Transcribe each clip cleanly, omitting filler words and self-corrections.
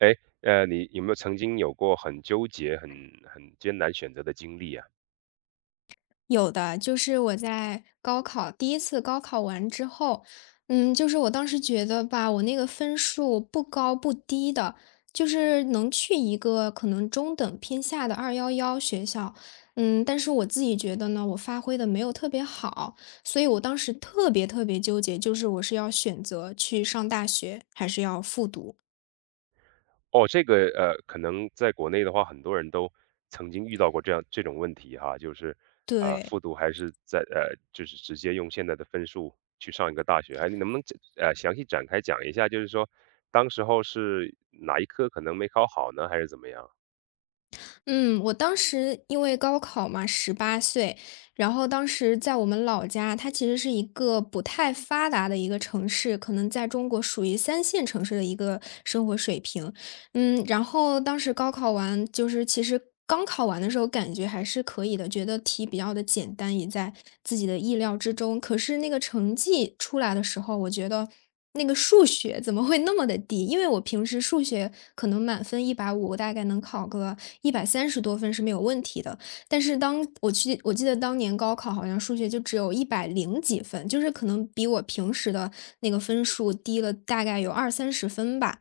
哎，你有没有曾经有过很纠结、很艰难选择的经历啊？有的，就是我在高考第一次高考完之后，就是我当时觉得吧，我那个分数不高不低的，就是能去一个可能中等偏下的211学校。但是我自己觉得呢，我发挥的没有特别好，所以我当时特别特别纠结，就是我是要选择去上大学，还是要复读。哦，这个可能在国内的话，很多人都曾经遇到过这样这种问题哈，就是啊、对。复读还是在就是直接用现在的分数去上一个大学，哎，你能不能详细展开讲一下？就是说，当时候是哪一科可能没考好呢，还是怎么样嗯，我当时因为高考嘛，18岁，然后当时在我们老家，它其实是一个不太发达的一个城市，可能在中国属于三线城市的一个生活水平。然后当时高考完，就是其实刚考完的时候感觉还是可以的，觉得题比较的简单，也在自己的意料之中。可是那个成绩出来的时候，我觉得那个数学怎么会那么的低？因为我平时数学可能满分150，我大概能考个130多分是没有问题的。但是当我去，我记得当年高考好像数学就只有100零几分，就是可能比我平时的那个分数低了大概有20到30分吧。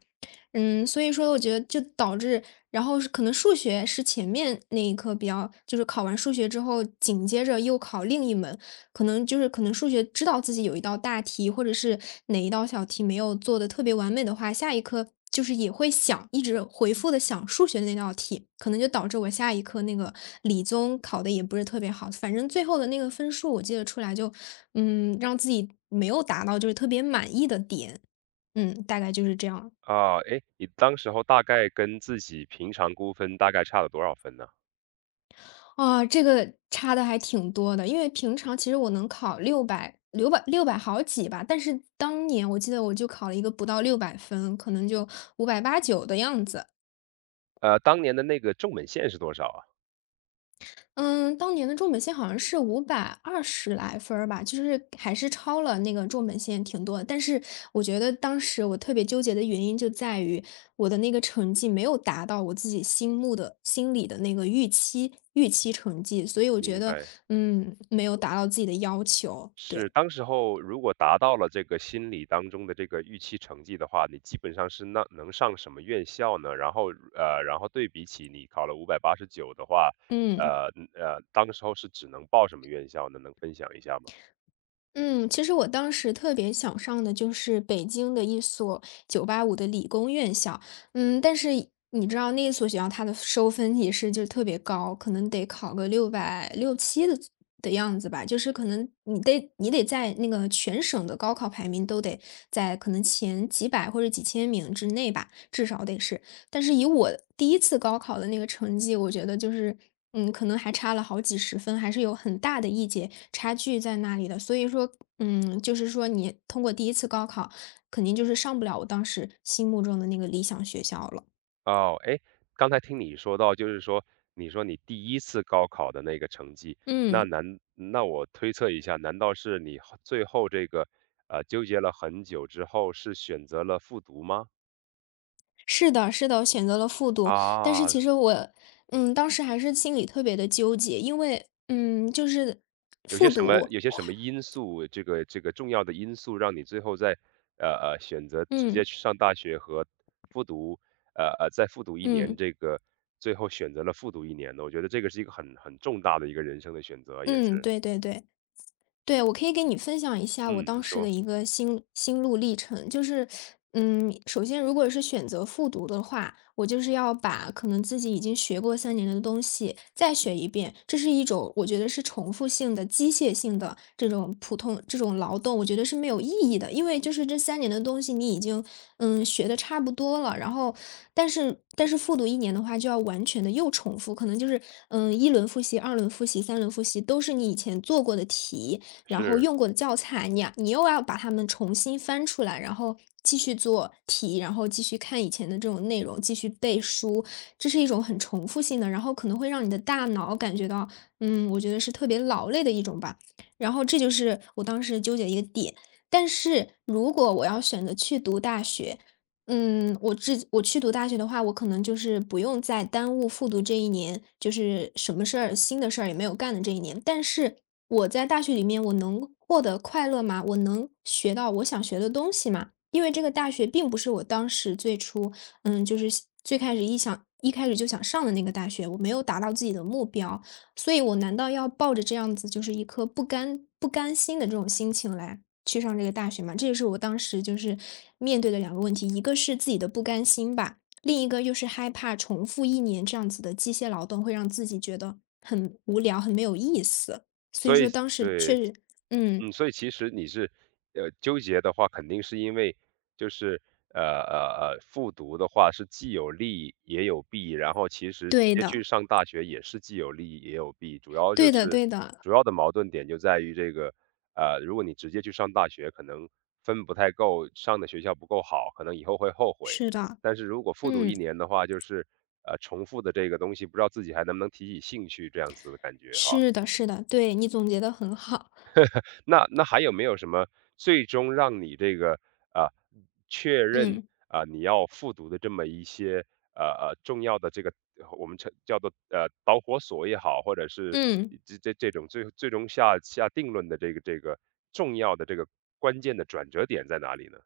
所以说我觉得就导致，然后是可能数学是前面那一科比较，就是考完数学之后，紧接着又考另一门，可能数学知道自己有一道大题，或者是哪一道小题没有做的特别完美的话，下一科就是也会想，一直回复的想数学的那道题，可能就导致我下一科那个理综考的也不是特别好。反正最后的那个分数我记得出来就，让自己没有达到就是特别满意的点。大概就是这样。啊？哎，你当时候大概跟自己平常估分大概差了多少分呢？啊，这个差的还挺多的，因为平常其实我能考六百好几吧，但是当年我记得我就考了一个不到600分，可能就580多的样子。呃，当年的那个重本线是多少啊？嗯，当年的重本线好像是520来分儿吧，就是还是超了那个重本线挺多的。但是我觉得当时我特别纠结的原因就在于我的那个成绩没有达到我自己心里的那个预期成绩。所以我觉明得，白。没有达到自己的要求。是，对。当时候如果达到了这个心理当中的这个预期成绩的话，你基本上是那能上什么院校呢？然后然后对比起你考了589的话，嗯。当时候是只能报什么院校呢？能分享一下吗？嗯，其实我当时特别想上的就是北京的一所九八五的理工院校。但是你知道那所学校它的收分也是就特别高，可能得考个660到670的样子吧，就是可能你得在那个全省的高考排名都得在可能前几百或者几千名之内吧，至少得是。但是以我第一次高考的那个成绩，我觉得就是，可能还差了好几十分，还是有很大的一节差距在那里的。所以说，就是说你通过第一次高考，肯定就是上不了我当时心目中的那个理想学校了。哦，哎，刚才听你说到，就是说你说你第一次高考的那个成绩，那嗯，难那我推测一下，难道是你最后这个，呃，纠结了很久之后是选择了复读吗？是的，是的，我选择了复读。但是啊，其实我，当时还是心里特别的纠结，因为，就是有复些什么读，有些哇，什么因素，这个重要的因素让你最后在，呃选择直嗯接去上大学和复读，再复读一年，嗯这个最后选择了复读一年呢？我觉得这个是一个很重大的一个人生的选择啊也嗯，是。对对对。对，我可以给你分享一下我嗯，你当时的说，一个心路历程。就是，首先如果是选择复读的话，我就是要把可能自己已经学过三年的东西再学一遍，这是一种我觉得是重复性的、机械性的这种普通这种劳动，我觉得是没有意义的，因为就是这三年的东西你已经学的差不多了，然后但是复读一年的话就要完全的又重复，可能就是一轮复习、二轮复习、三轮复习都是你以前做过的题，然后是，用过的教材，你又要把它们重新翻出来，然后继续做题，然后继续看以前的这种内容，继续背书，这是一种很重复性的，然后可能会让你的大脑感觉到，我觉得是特别劳累的一种吧。然后这就是我当时纠结的一个点。但是如果我要选择去读大学，我去读大学的话，我可能就是不用再耽误复读这一年，就是什么事儿、新的事儿也没有干的这一年。但是我在大学里面我能获得快乐吗？我能学到我想学的东西吗？因为这个大学并不是我当时最初，就是想最开始一开始就想上的那个大学，我没有达到自己的目标，所以我难道要抱着这样子就是一颗不甘心的这种心情来去上这个大学吗？这就是我当时就是面对的两个问题，一个是自己的不甘心吧，另一个又是害怕重复一年这样子的机械劳动会让自己觉得很无聊，很没有意思。所以所以说当时确对。实。嗯，嗯，所以其实你是，呃，纠结的话，肯定是因为就是，复读的话是既有利也有弊，然后其实直对接的，去上大学也是既有利也有弊，主要对就的是对的，主要的矛盾点就在于这个，呃，如果你直接去上大学，可能分不太够，上的学校不够好，可能以后会后悔。是的，但是如果复读嗯，一年的话，就是重复的这个东西，不知道自己还能不能提起兴趣这样子的感觉哈。是的是的，对，你总结的很好。那那还有没有什么最终让你这个啊确认嗯。啊你要复读的这么一些呃重要的这个我们称叫做导火索也好，或者是嗯。这种最终下定论的这个重要的这个关键的转折点在哪里呢？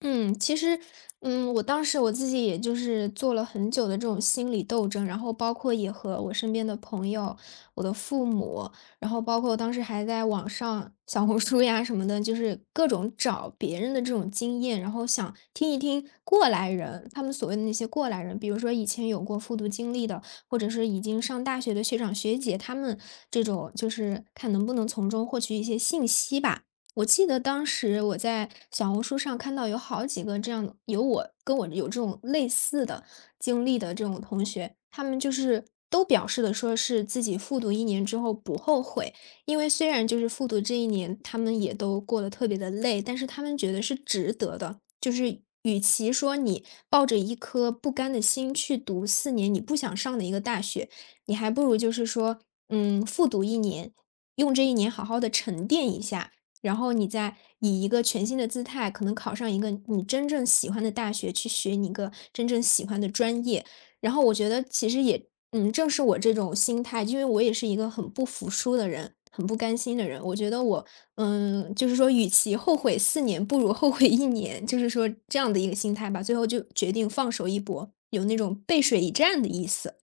嗯，其实，我当时我自己也就是做了很久的这种心理斗争，然后包括也和我身边的朋友、我的父母，然后包括当时还在网上小红书呀什么的，就是各种找别人的这种经验，然后想听一听过来人，他们所谓的那些过来人，比如说以前有过复读经历的，或者是已经上大学的学长学姐，他们这种就是看能不能从中获取一些信息吧。我记得当时我在小红书上看到有好几个这样的，有我有这种类似的经历的这种同学，他们就是都表示的说是自己复读一年之后不后悔，因为虽然就是复读这一年，他们也都过得特别的累，但是他们觉得是值得的，就是与其说你抱着一颗不甘的心去读四年你不想上的一个大学，你还不如就是说，复读一年。用这一年好好的沉淀一下，然后你再以一个全新的姿态，可能考上一个你真正喜欢的大学，去学你一个真正喜欢的专业。然后我觉得其实也，正是我这种心态，因为我也是一个很不服输的人，很不甘心的人。我觉得我，就是说，与其后悔四年，不如后悔一年，就是说这样的一个心态吧。最后就决定放手一搏，有那种背水一战的意思。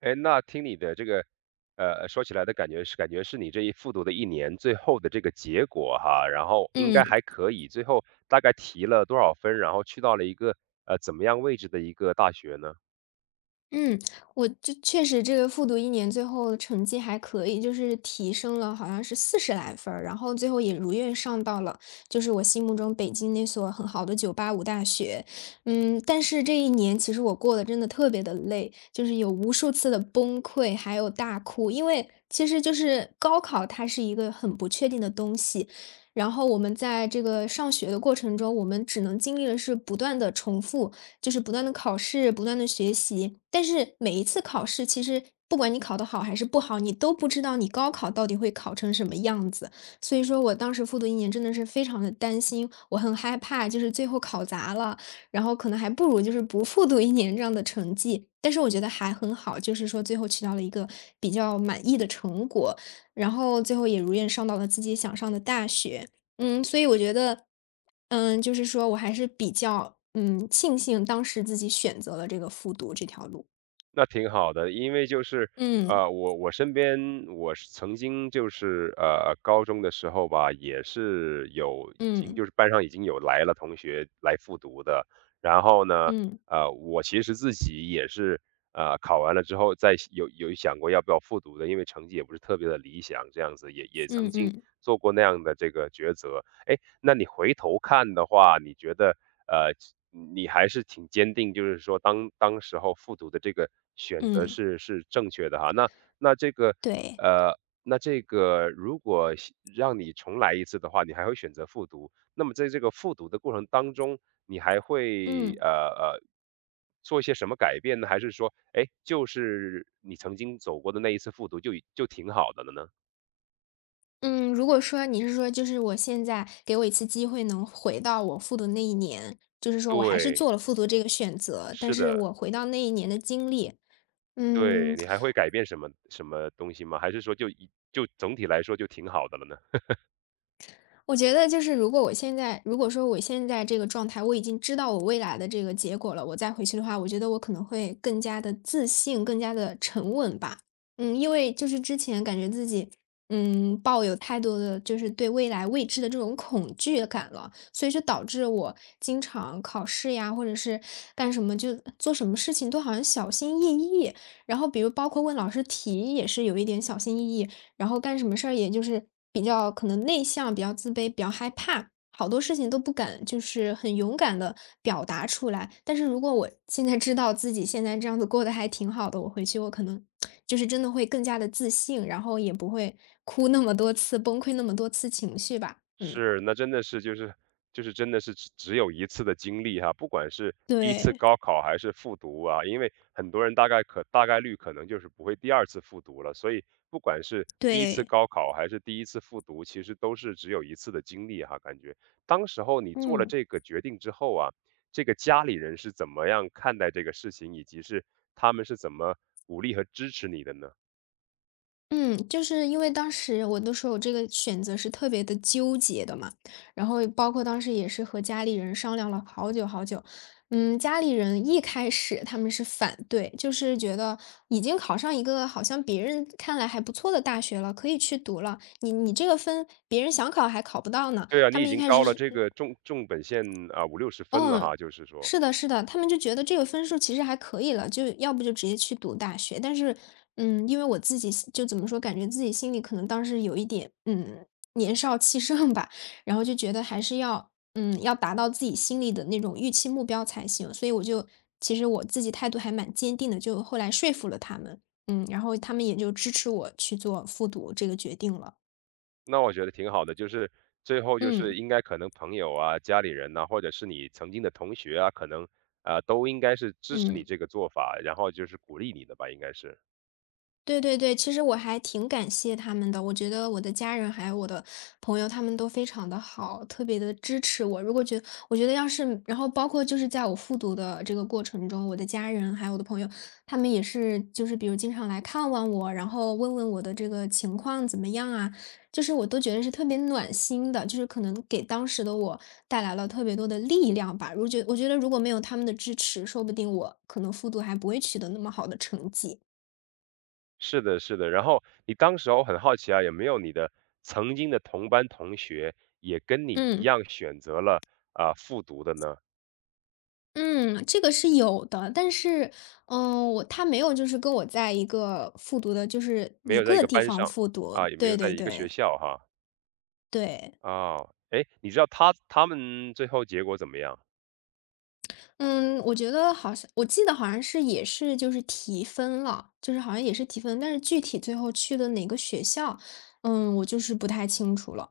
哎，那听你的这个，呃，说起来的感觉是，感觉是你这一复读的一年最后的这个结果哈，然后应该嗯。还可以，最后大概提了多少分，然后去到了一个怎么样位置的一个大学呢？嗯，我就确实这个复读一年最后成绩还可以，就是提升了好像是40来分儿，然后最后也如愿上到了，就是我心目中北京那所很好的985大学。但是这一年其实我过得真的特别的累，就是有无数次的崩溃，还有大哭。因为其实就是高考它是一个很不确定的东西，然后我们在这个上学的过程中，我们只能经历的是不断的重复就是不断的考试，不断的学习。但是每一次考试，其实不管你考得好还是不好，你都不知道你高考到底会考成什么样子。所以说我当时复读一年真的是非常的担心，我很害怕，就是最后考砸了，然后可能还不如就是不复读一年这样的成绩。但是我觉得还很好，就是说最后取到了一个比较满意的成果，然后最后也如愿上到了自己想上的大学。所以我觉得，就是说我还是比较，庆幸当时自己选择了这个复读这条路。那挺好的，因为就是，嗯呃，我身边我是曾经就是，呃，高中的时候吧，也是有已经嗯就是班上已经有来了同学来复读的，然后呢，嗯呃，我其实自己也是，呃，考完了之后有想过要不要复读的，因为成绩也不是特别的理想，这样子也嗯曾经嗯做过那样的这个抉择。哎，那你回头看的话，你觉得，呃，你还是挺坚定，就是说当时候复读的这个选择嗯是正确的哈。那那这个，对。呃，那这个如果是让你重来一次的话，你还会选择复读。那么在这个复读的过程当中，你还会，嗯做一些什么改变呢？还是说，哎，就是你曾经走过的那一次复读就挺好的了呢？嗯，如果说你是说，就是我现在给我一次机会能回到我复读那一年，就是说我还是对，做了复读这个选择，但是是的。我回到那一年的经历，嗯，对，你还会改变什么东西吗？还是说就总体来说就挺好的了呢？我觉得就是如果说我现在这个状态，我已经知道我未来的这个结果了，我再回去的话，我觉得我可能会更加的自信，更加的沉稳吧。因为就是之前感觉自己，抱有太多的就是对未来未知的这种恐惧感了，所以就导致我经常考试呀，或者是干什么就做什么事情都好像小心翼翼。然后比如包括问老师题也是有一点小心翼翼，然后干什么事儿也就是比较可能内向、比较自卑、比较害怕，好多事情都不敢，就是很勇敢的表达出来。但是如果我现在知道自己现在这样子过得还挺好的，我回去我可能就是真的会更加的自信，然后也不会哭那么多次，崩溃那么多次情绪吧。嗯。是，那真的是就是就是真的是只有一次的经历哈，不管是第一次对，高考还是复读啊，因为很多人大概率可能就是不会第二次复读了，所以不管是第一次对。高考还是第一次复读，其实都是只有一次的经历哈，感觉当时候你做了嗯。这个决定之后啊，这个家里人是怎么样看待这个事情，以及是他们是怎么鼓励和支持你的呢？嗯，就是因为当时我都说我这个选择是特别的纠结的嘛，然后包括当时也是和家里人商量了好久好久。家里人一开始他们是反对，就是觉得已经考上一个好像别人看来还不错的大学了，可以去读了，你这个分别人想考还考不到呢，对啊，他你已们一经开高始了是这个重本线啊五六十分了嗯，哈，就是说。是的，是的，他们就觉得这个分数其实还可以了，就要不就直接去读大学。但是，因为我自己心就怎么说，感觉自己心里可能当时有一点，年少气盛吧，然后就觉得还是要，要达到自己心里的那种预期目标才行。所以我就其实我自己态度还蛮坚定的，就后来说服了他们，然后他们也就支持我去做复读这个决定了。那我觉得挺好的，就是最后就嗯是应该可能朋友啊、家里人呐、或者是你曾经的同学啊，可能啊、都应该是支持你嗯。这个做法，然后就是鼓励你的吧，应该是。对对对，其实我还挺感谢他们的，我觉得我的家人还有我的朋友，他们都非常的好，特别的支持我。如果觉我觉得要是然后包括就是在我复读的这个过程中，我的家人还有我的朋友，他们也是就是比如经常来看望我，然后问问我的这个情况怎么样啊，就是我都觉得是特别暖心的，就是可能给当时的我带来了特别多的力量吧。我觉得如果没有他们的支持，说不定我可能复读还不会取得那么好的成绩，是的，是的。然后你当时我很好奇啊，有没有你的曾经的同班同学也跟你一嗯。样选择了啊、复读的呢？嗯，这个是有的，但是，他没有就是跟我在一个复读的，就是没一有在一个个地班方上复读，啊，也没对有在对一个对学校哈。对，哦，哎，你知道他们最后结果怎么样？嗯，我觉得好像我记得好像是也是就是提分了，就是好像也是提分，但是具体最后去的哪个学校，我就是不太清楚了，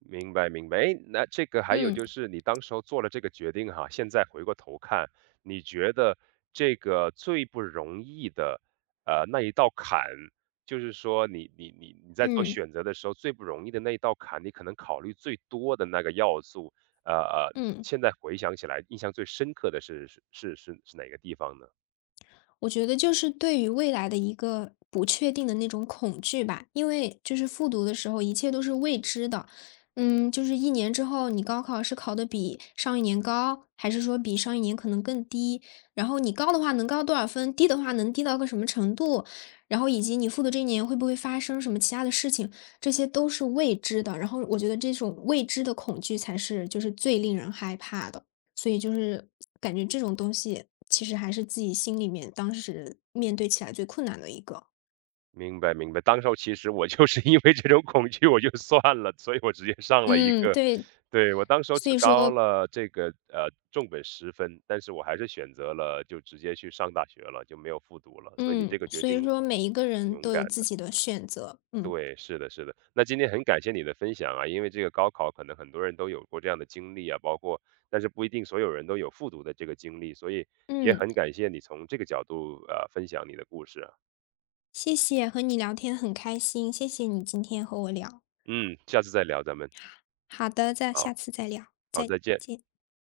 明白明白。诶，那这个还有嗯就是你当时候做了这个决定哈，现在回过头看，你觉得这个最不容易的，呃，那一道坎，就是说你在做嗯选择的时候，最不容易的那一道坎，你可能考虑最多的那个要素，呃呃，嗯。现在回想起来，印象最深刻的是哪个地方呢？我觉得就是对于未来的一个不确定的那种恐惧吧，因为就是复读的时候，一切都是未知的。就是一年之后，你高考是考的比上一年高，还是说比上一年可能更低？然后你高的话能高多少分，低的话能低到个什么程度？然后以及你复读这一年会不会发生什么其他的事情，这些都是未知的。然后我觉得这种未知的恐惧才是就是最令人害怕的。所以就是感觉这种东西其实还是自己心里面当时面对起来最困难的一个。明白明白，当时候其实我就是 因为这种恐惧我就算了，所以我直接上了一嗯，个对，对，我当时候所只以高说，了这个，呃，重本十分，但是我还是选择了就直接去上大学了，就没有复读了，所以你嗯，这个决所以定说每一个挺人勇都有敢自的。己的选择。嗯对，是的是的。那今天很感谢你的分享啊，因为这个高考可能很多人都有过这样的经历啊，包括但是不一定所有人都有复读的这个经历，所以也嗯，很感谢你从这个角度，呃，分享你的故事啊。谢谢，和你聊天很开心，谢谢你今天和我聊。嗯，下次再聊咱们，好的，下好。次再聊，好，再再见。见。